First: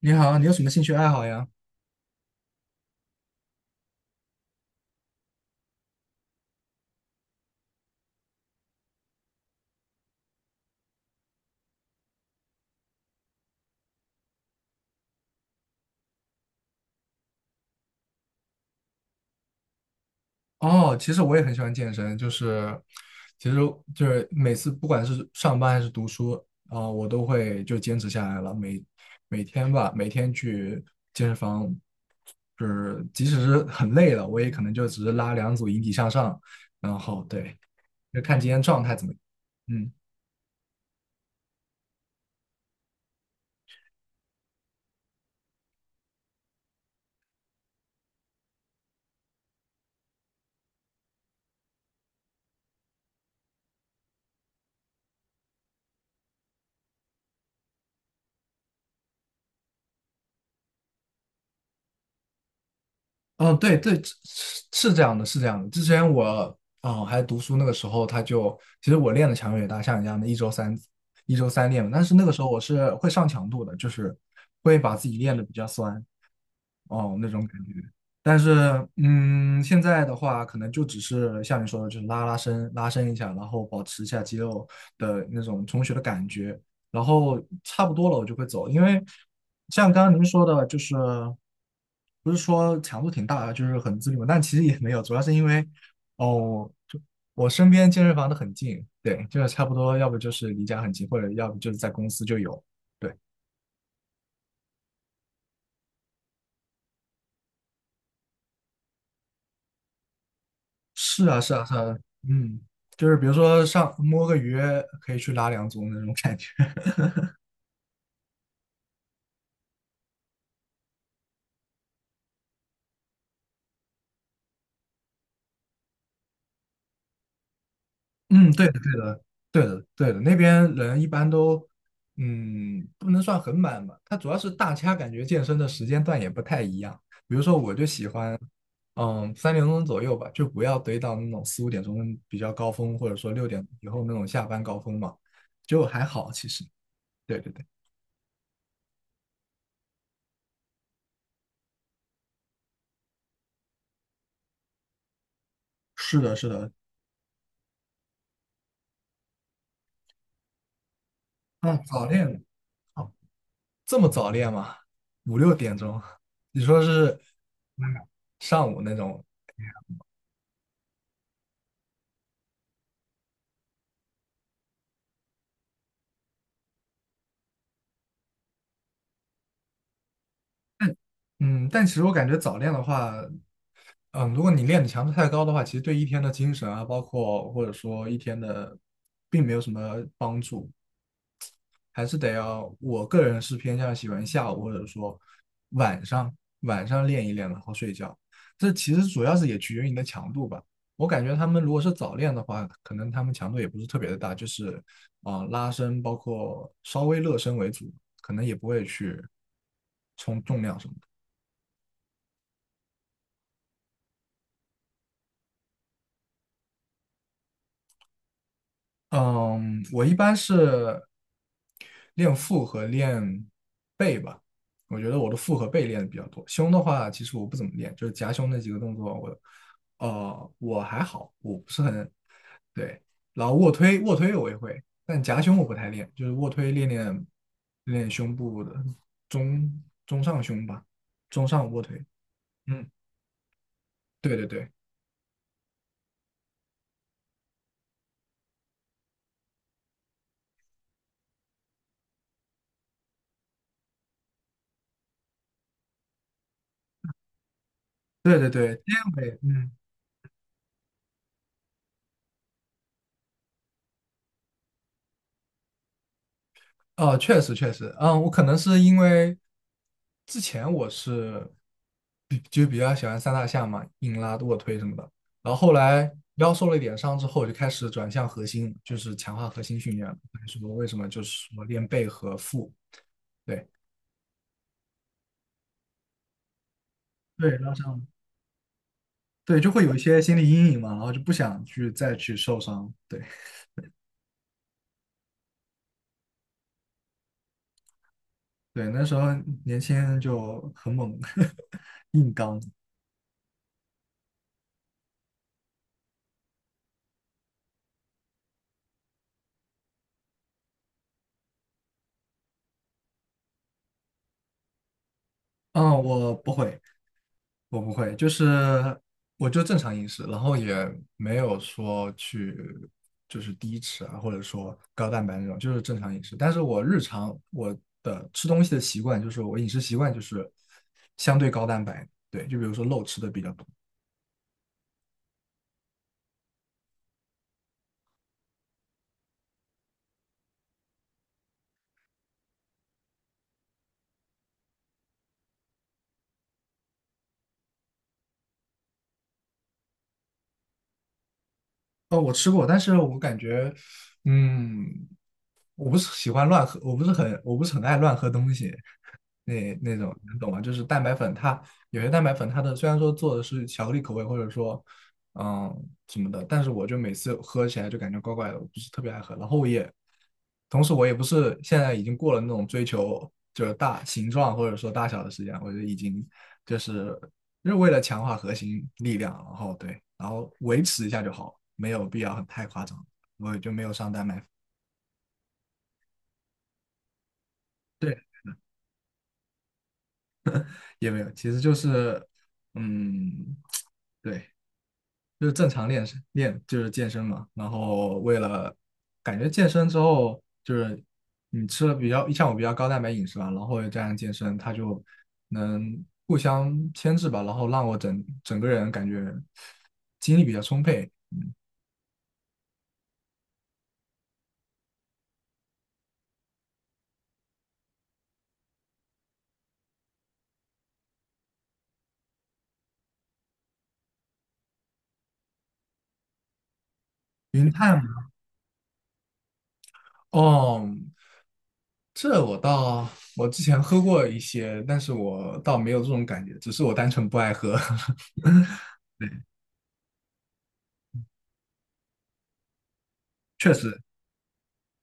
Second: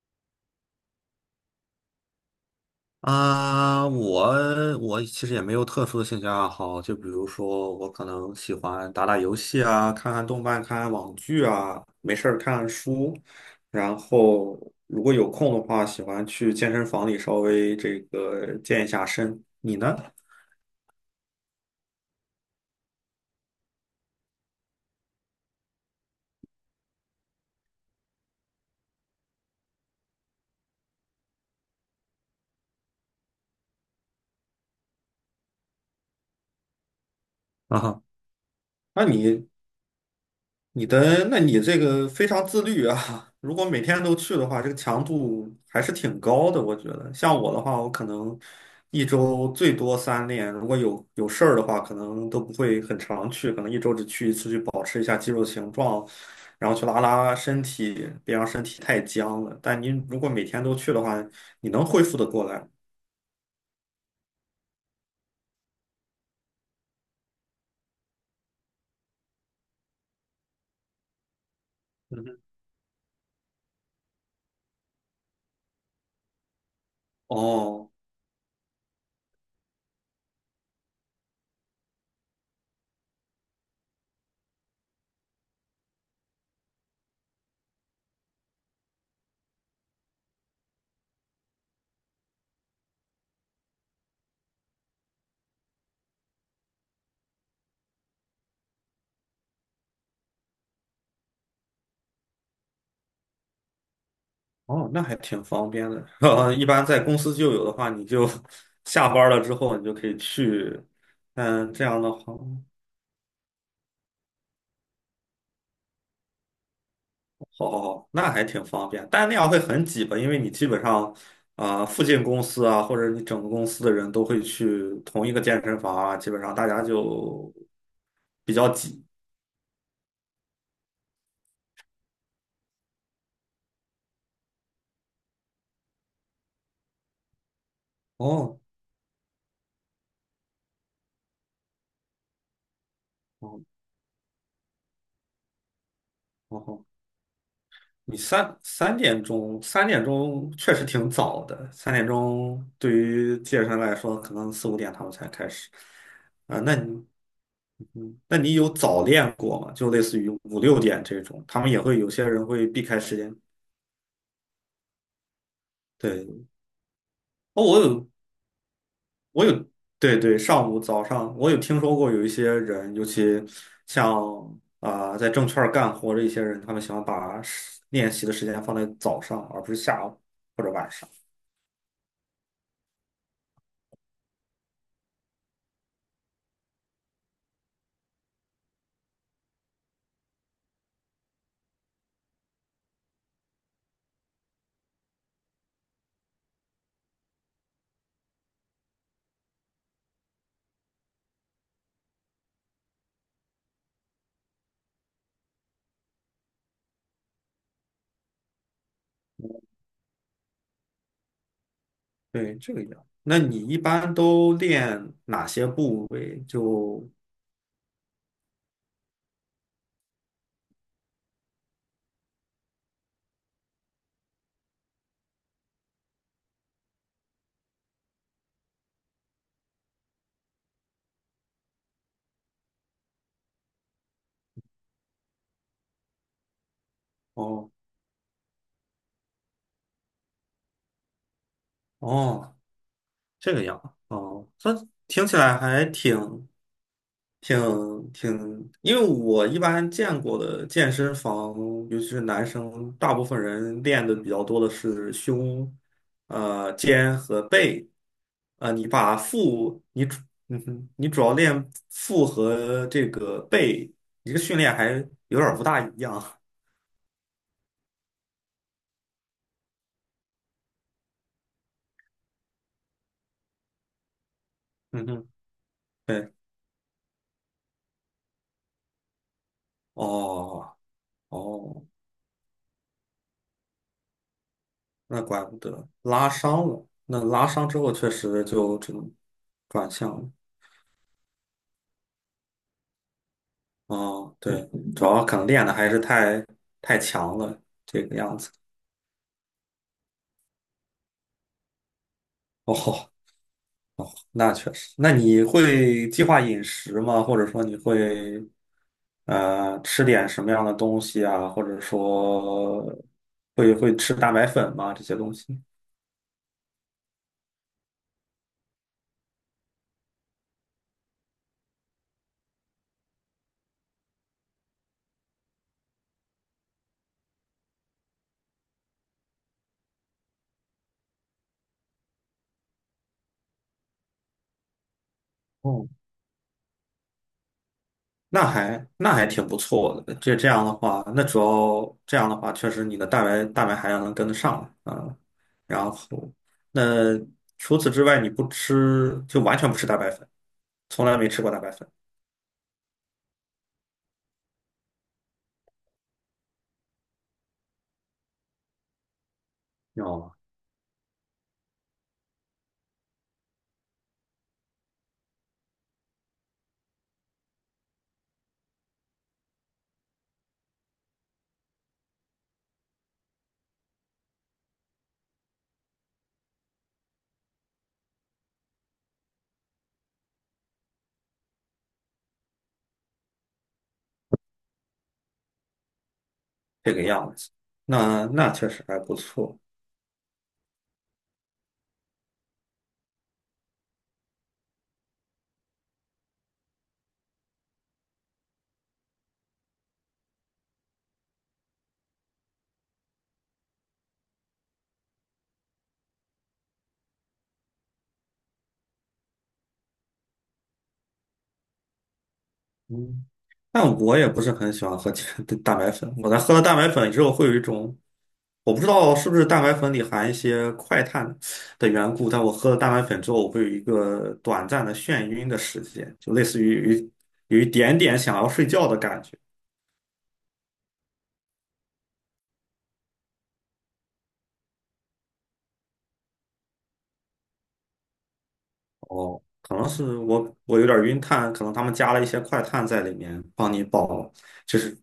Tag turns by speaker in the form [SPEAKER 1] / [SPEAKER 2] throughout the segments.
[SPEAKER 1] 你好，你有什么兴趣爱好呀？
[SPEAKER 2] 啊，我其实也没有特殊的兴趣爱好，就比如说我可能喜欢打打游戏啊，看看动漫，看看网剧啊，没事儿看看书，然后如果有空的话，喜欢去健身房里稍微这个健一下身。你呢？
[SPEAKER 1] 哦，其实我也很喜欢健身。其实就是每次不管是上班还是读书，我都会就坚持下来了。每天去健身房，就是即使是很累了，我也可能就只是拉2组引体向上，然后对，
[SPEAKER 2] 啊哈，
[SPEAKER 1] 就看今天状态怎
[SPEAKER 2] 那
[SPEAKER 1] 么
[SPEAKER 2] 你
[SPEAKER 1] 嗯。
[SPEAKER 2] 那你这个非常自律啊！如果每天都去的话，这个强度还是挺高的，我觉得。像我的话，我可能一周最多三练，如果有事儿的话，可能都不会很常去，可能一周只去一次，去保持一下肌肉形状，然后去拉拉身体，别让身体太僵了。但您如果每天都去的话，你能恢复得过来。
[SPEAKER 1] 嗯，对对，是是这样的，是这样的。之前我还读书那个时候，他就其实我练的强度也大，像你这样的一周三练嘛，但是那
[SPEAKER 2] 嗯
[SPEAKER 1] 个
[SPEAKER 2] 哼。
[SPEAKER 1] 时候我是会上强度的，就是会把自己练的比较酸，哦，那种感觉。
[SPEAKER 2] 哦。
[SPEAKER 1] 但是，现在的话，可能就只是像你说的，就是拉伸一下，然后保持一下肌肉的那种充血的感觉，然后差不多了，我就会走。因为像刚刚您说的，就是不是说强度挺大的就是很自律嘛，但其实也没有，主要是因为哦，就我身边健身房都很近。对，就是差不多，要不就是离家很近，或者要不就是在公司就有。对。
[SPEAKER 2] 哦，那还挺方便的。一般在公司就有的话，你就 下班了之后，你就可以去。
[SPEAKER 1] 是啊，是啊，
[SPEAKER 2] 嗯，
[SPEAKER 1] 是
[SPEAKER 2] 这
[SPEAKER 1] 啊。
[SPEAKER 2] 样的话，好
[SPEAKER 1] 嗯，就是比如说上摸个鱼可以去拉两组那种感觉。
[SPEAKER 2] 好好，那还挺方便。但那样会很挤吧？因为你基本上，啊、附近公司啊，或者你整个公司的人都会去同一个健身房啊，基本上大家就
[SPEAKER 1] 嗯，
[SPEAKER 2] 比
[SPEAKER 1] 对
[SPEAKER 2] 较
[SPEAKER 1] 的，
[SPEAKER 2] 挤。
[SPEAKER 1] 对的，对的，那边人一般都，不能算很满吧。他主要是大家感觉健身的时间段也不太一样。比如说，我就喜欢，
[SPEAKER 2] 哦。
[SPEAKER 1] 3点钟左右吧，就不要堆到那种4、5点钟比较高峰，或者说六
[SPEAKER 2] 哦。
[SPEAKER 1] 点以后那种下班高峰嘛，就还好其实。
[SPEAKER 2] 哦，
[SPEAKER 1] 对对对，
[SPEAKER 2] 你三点钟确实挺早的。三点钟对于健身来说，可能4、5点他们才开始。
[SPEAKER 1] 是的，是
[SPEAKER 2] 啊、
[SPEAKER 1] 的。
[SPEAKER 2] 那你，嗯，那你有早练过吗？就类似于5、6点这种，他们也
[SPEAKER 1] 嗯，
[SPEAKER 2] 会
[SPEAKER 1] 早
[SPEAKER 2] 有些
[SPEAKER 1] 恋，
[SPEAKER 2] 人会避开
[SPEAKER 1] 哦，
[SPEAKER 2] 时间。
[SPEAKER 1] 这么早练吗？5、6点钟？
[SPEAKER 2] 对，
[SPEAKER 1] 你说是
[SPEAKER 2] 哦，我有，
[SPEAKER 1] 上午那种？
[SPEAKER 2] 我有，对对，上午早上我有听说过有一些人，尤其像啊、在证券儿干活的一些人，他们喜欢把练习的时间放在早上，而不是下午或者晚上。
[SPEAKER 1] 嗯，但其实我感觉早练的话，嗯，如果你练的强度太高的话，其实对一天的精神啊，包括或者说一天的，并没有什么帮助。还是得要，我个人是偏向喜欢下午或者说晚上，晚上练一练，然后睡觉。这其实主要是也取决于你的强度吧。我感觉他们如果是早练的话，可能他们强度也不是特别的大，就是拉伸，包括稍微热身为主，可能也不会去冲重量什么。
[SPEAKER 2] 对，这个样。那你一般都练哪些部位？就
[SPEAKER 1] 嗯，我一般是练腹和练背吧。我觉得我的腹和背练的比较多，胸的话，其实我不怎么练，就是夹胸那几个动作我，我还好，我不是很对。然后卧推，我也会，但夹胸我不太练，就是卧推练练
[SPEAKER 2] 哦。
[SPEAKER 1] 练练胸部的中中上胸吧，中上卧推。
[SPEAKER 2] 哦，
[SPEAKER 1] 嗯，
[SPEAKER 2] 这个样
[SPEAKER 1] 对对
[SPEAKER 2] 哦，
[SPEAKER 1] 对
[SPEAKER 2] 它听起来还挺挺，因为我一般见过的健身房，尤其是男生，大部分人练的比较多的是胸、肩和背。
[SPEAKER 1] 对对对，
[SPEAKER 2] 你
[SPEAKER 1] 这样
[SPEAKER 2] 把
[SPEAKER 1] 呗。嗯。
[SPEAKER 2] 腹，你主，嗯哼，你主要练腹和这个背，你这个训练还有点儿不大一样。
[SPEAKER 1] 哦，确实确实。嗯，我可能是因为之前我是就比较喜欢三大项嘛，硬拉、卧推什 么
[SPEAKER 2] 嗯
[SPEAKER 1] 的，
[SPEAKER 2] 哼。
[SPEAKER 1] 然后后来
[SPEAKER 2] 对，
[SPEAKER 1] 腰受了一点伤之后，我就开始转向核心，就是强化核心训练了。还是说
[SPEAKER 2] 哦。
[SPEAKER 1] 为什么就是说
[SPEAKER 2] 哦，
[SPEAKER 1] 练背和腹，对
[SPEAKER 2] 那怪不得拉伤了。那拉
[SPEAKER 1] 对，
[SPEAKER 2] 伤
[SPEAKER 1] 拉
[SPEAKER 2] 之后
[SPEAKER 1] 伤，
[SPEAKER 2] 确实就只能
[SPEAKER 1] 对，就会
[SPEAKER 2] 转
[SPEAKER 1] 有一
[SPEAKER 2] 向
[SPEAKER 1] 些
[SPEAKER 2] 了。
[SPEAKER 1] 心理阴影嘛，然后就不想去再去受伤。对
[SPEAKER 2] 哦，对，主要可能练的还是太强了，这个样子。
[SPEAKER 1] 对，那时候年轻就很猛，硬刚。
[SPEAKER 2] 哦，那确实。那你会计划饮食吗？或者说你会吃点什么样的东西啊？或者说会吃蛋白粉吗？这些东西？
[SPEAKER 1] 嗯，我不会。我不会，就是我就正常饮食，然后也没有说去就是低脂啊，或者说高蛋白那种，就是正常饮食。但是我日常的吃东西的习惯，就是我饮食习惯就是相对高蛋白。对，就比如说肉吃的比较多。
[SPEAKER 2] 那还挺不错的。这样的话，那主要这样的话，确实你的蛋白含量能跟得上啊。然后，那除此之外，你不吃就完全不吃蛋白粉，从来没吃过蛋白粉。
[SPEAKER 1] 哦，我吃过，但是我感觉，嗯，我不是喜欢乱喝，我不是很爱乱喝东西，那种，
[SPEAKER 2] 哦，
[SPEAKER 1] 你懂吗？就是蛋白粉它，有些蛋白粉它的虽然说做的是巧克力口味，或者说，嗯，什么的，但是我就每次喝起来就感觉怪怪的，我不是特别爱喝。然后我也，同时我也不是现在已经过了那种追求就是大形状或者说大小的时间，我就已经就是。就是为了强化核心力量，然后对，然后维持一下就好，没有必要很太夸张。我就没有上丹麦。
[SPEAKER 2] 这个样子。
[SPEAKER 1] 对，
[SPEAKER 2] 那那确实还不错，
[SPEAKER 1] 也没有，其实就是，嗯，对，就是正常练身练就是健身嘛。然后为了感觉健身之后，就是你吃了比较比较高蛋白饮食吧，然后又加上健身，它就能互相牵制吧，然后让我整个人感觉精力比较充沛。
[SPEAKER 2] 嗯。但我也不是很喜欢喝 蛋白粉，我在喝了蛋白粉之后，会有一种我不知道是不是蛋白粉里含一些快碳的缘故，但我喝了蛋白粉之后，我会有一个短暂的眩晕的时间，就类似于有一
[SPEAKER 1] 云
[SPEAKER 2] 点
[SPEAKER 1] 碳
[SPEAKER 2] 点想要睡觉的感觉。
[SPEAKER 1] 哦，这我倒，我之前喝过一些，但是我倒没有这种感觉，只是我单纯不爱喝。
[SPEAKER 2] 哦，可能是我有点晕碳，可能他们加了一些快碳在里面
[SPEAKER 1] 确
[SPEAKER 2] 帮你
[SPEAKER 1] 实，
[SPEAKER 2] 保，就是。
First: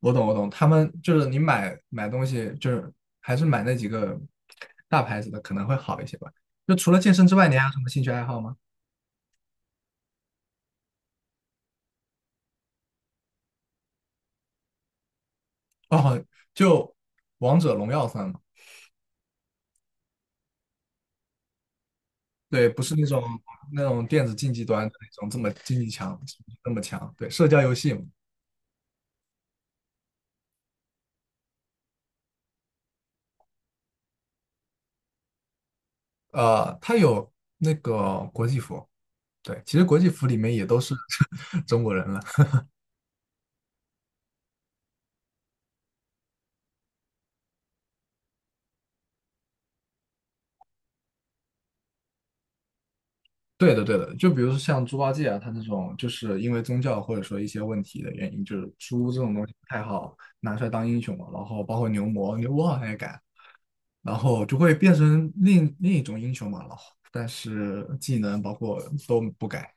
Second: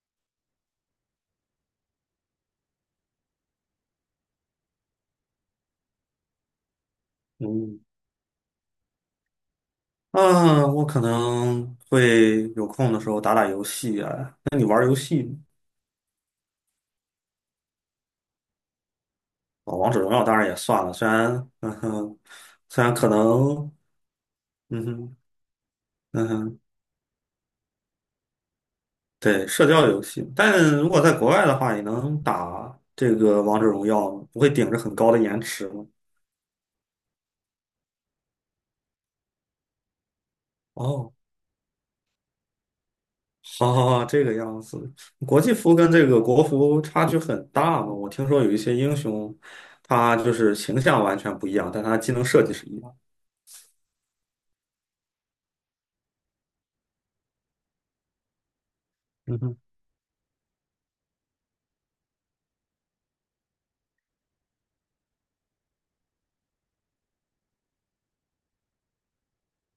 [SPEAKER 1] 我懂我懂，他们就是你买东西，就是还是买那几个大牌子的可能会好一些吧。就除了健身之外，你还有什
[SPEAKER 2] 嗯
[SPEAKER 1] 么兴趣爱好吗？
[SPEAKER 2] 啊，我可能会有空的时候打打游戏啊。那你玩儿游戏吗？
[SPEAKER 1] 哦，就王者荣耀算吗？
[SPEAKER 2] 哦，王者荣耀当然也算了，虽然嗯哼，
[SPEAKER 1] 对，不
[SPEAKER 2] 虽
[SPEAKER 1] 是
[SPEAKER 2] 然
[SPEAKER 1] 那
[SPEAKER 2] 可
[SPEAKER 1] 种
[SPEAKER 2] 能
[SPEAKER 1] 电子竞技
[SPEAKER 2] 嗯
[SPEAKER 1] 端的那
[SPEAKER 2] 哼。
[SPEAKER 1] 种这么竞技强，
[SPEAKER 2] 嗯哼。
[SPEAKER 1] 那么强。对，社交游戏嘛。
[SPEAKER 2] 对，社交游戏，但如果在国外的话，也能打这个王者荣耀吗，不会顶着很高的延迟吗？
[SPEAKER 1] 它有那个国际服。对，其实国际服里面也都是
[SPEAKER 2] 哦，
[SPEAKER 1] 中国人了。
[SPEAKER 2] 好好好，这个样子。国际服跟这个国服差距很大嘛，我听说有一些英雄，他就是形象完全不一样，但他技能设计是一样。
[SPEAKER 1] 对的，对的。就比如说像猪八戒啊，他这种就是因为宗教或者说一些问题的原因，就是猪这种
[SPEAKER 2] 嗯
[SPEAKER 1] 东西
[SPEAKER 2] 哼，
[SPEAKER 1] 不太好拿出来当英雄嘛。然后包括牛魔，牛魔好像也改，然后就会变成另一种英雄嘛。然后但是技能包括都不改。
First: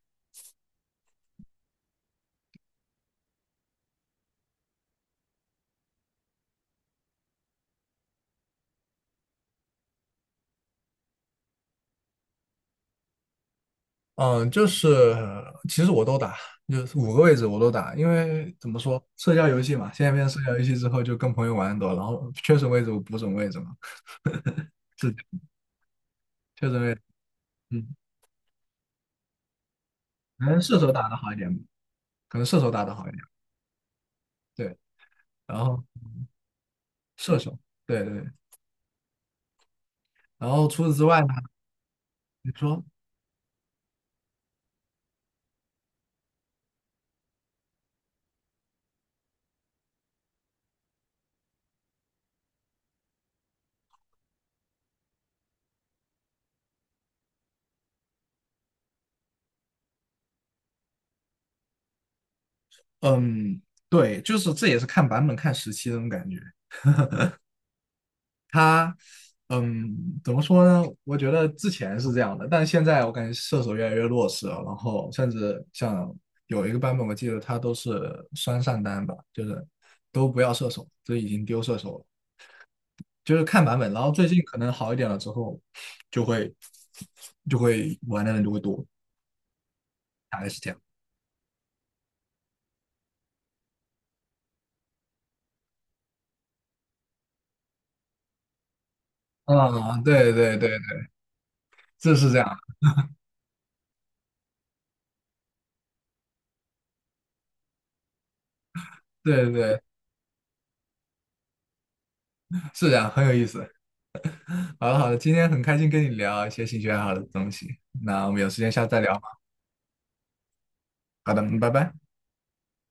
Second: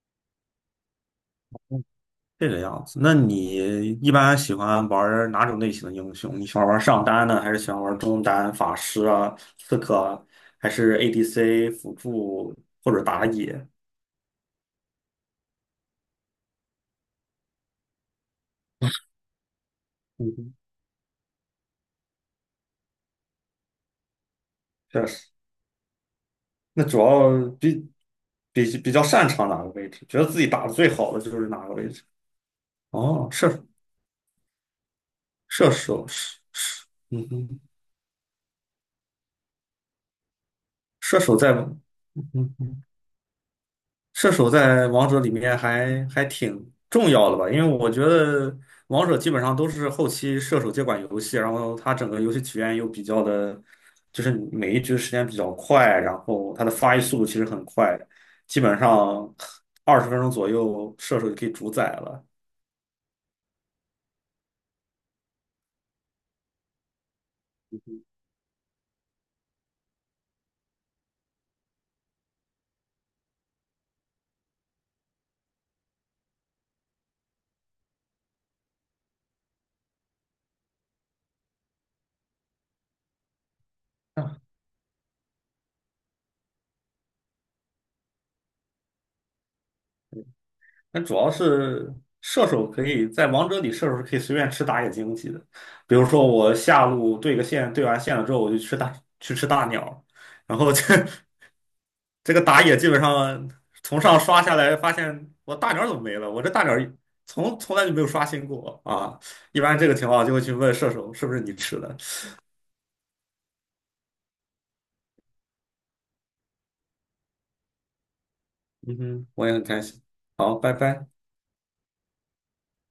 [SPEAKER 2] 这个样子。那你一般喜欢玩哪种类型的英雄？你喜欢玩上单呢，还是喜欢玩中单、法师啊、刺客啊，还是 ADC 辅助或者打野？
[SPEAKER 1] 嗯，就是其实我都打，就是5个位置我都打，因为怎么说，社交游戏嘛，现在变成社
[SPEAKER 2] 嗯。
[SPEAKER 1] 交游戏之后，就跟朋友玩的多，然后缺什么位置我补什么位置嘛，
[SPEAKER 2] 确实，
[SPEAKER 1] 缺什么
[SPEAKER 2] 那
[SPEAKER 1] 位
[SPEAKER 2] 主
[SPEAKER 1] 置
[SPEAKER 2] 要比
[SPEAKER 1] 嗯，
[SPEAKER 2] 比较擅长哪个位置，觉得自
[SPEAKER 1] 可
[SPEAKER 2] 己
[SPEAKER 1] 能
[SPEAKER 2] 打的
[SPEAKER 1] 射
[SPEAKER 2] 最
[SPEAKER 1] 手打
[SPEAKER 2] 好
[SPEAKER 1] 得
[SPEAKER 2] 的
[SPEAKER 1] 好
[SPEAKER 2] 就
[SPEAKER 1] 一
[SPEAKER 2] 是
[SPEAKER 1] 点吧，
[SPEAKER 2] 哪个位置。
[SPEAKER 1] 可能射手打得好一点。
[SPEAKER 2] 哦，
[SPEAKER 1] 对，然
[SPEAKER 2] 射
[SPEAKER 1] 后
[SPEAKER 2] 手是，嗯
[SPEAKER 1] 射手，
[SPEAKER 2] 哼，
[SPEAKER 1] 对对对，然后除此之
[SPEAKER 2] 射
[SPEAKER 1] 外呢，
[SPEAKER 2] 手在
[SPEAKER 1] 你
[SPEAKER 2] 嗯，
[SPEAKER 1] 说，
[SPEAKER 2] 射手在王者里面还挺重要的吧？因为我觉得王者基本上都是后期射手接管游戏，然后它整个游戏体验又比较的，就是每一局时间比较快，然后它的发育速度其实很快，基本上20分钟左右射手就可以主宰了。
[SPEAKER 1] 嗯，对，就是这也是看版本、看时期的那种感觉。他，嗯，怎么说呢？我觉得之前是这样的，但现在我感觉射手越来越弱势了。然后甚至像有一个版本，我记得他都是双上单吧，就是都不要射手，就已经丢射手了。就是看版本。然后最近可能好一点了之后，就会就会玩的人就会多，大概是这样。
[SPEAKER 2] 那主要是射手可以在王者里，射手是可以随便吃打野经济的。比如说我下路对个线，对完线了之后，我就吃大去吃大鸟，
[SPEAKER 1] 对对
[SPEAKER 2] 然
[SPEAKER 1] 对，
[SPEAKER 2] 后这
[SPEAKER 1] 这 是
[SPEAKER 2] 这
[SPEAKER 1] 这
[SPEAKER 2] 个
[SPEAKER 1] 样，
[SPEAKER 2] 打野基本上从上刷下来，发现我大鸟怎么没了？我这大鸟从来就没有刷新过啊！
[SPEAKER 1] 对对
[SPEAKER 2] 一般
[SPEAKER 1] 对，
[SPEAKER 2] 这个情况就会去问射手是不是你吃的。
[SPEAKER 1] 是这样，很有意思。好的好的，今天很开心跟你聊一些兴趣爱好的东西，那我们有时间下次
[SPEAKER 2] 嗯
[SPEAKER 1] 再聊吧。
[SPEAKER 2] 哼，我也很开心。好，拜拜。
[SPEAKER 1] 好的，嗯，拜拜。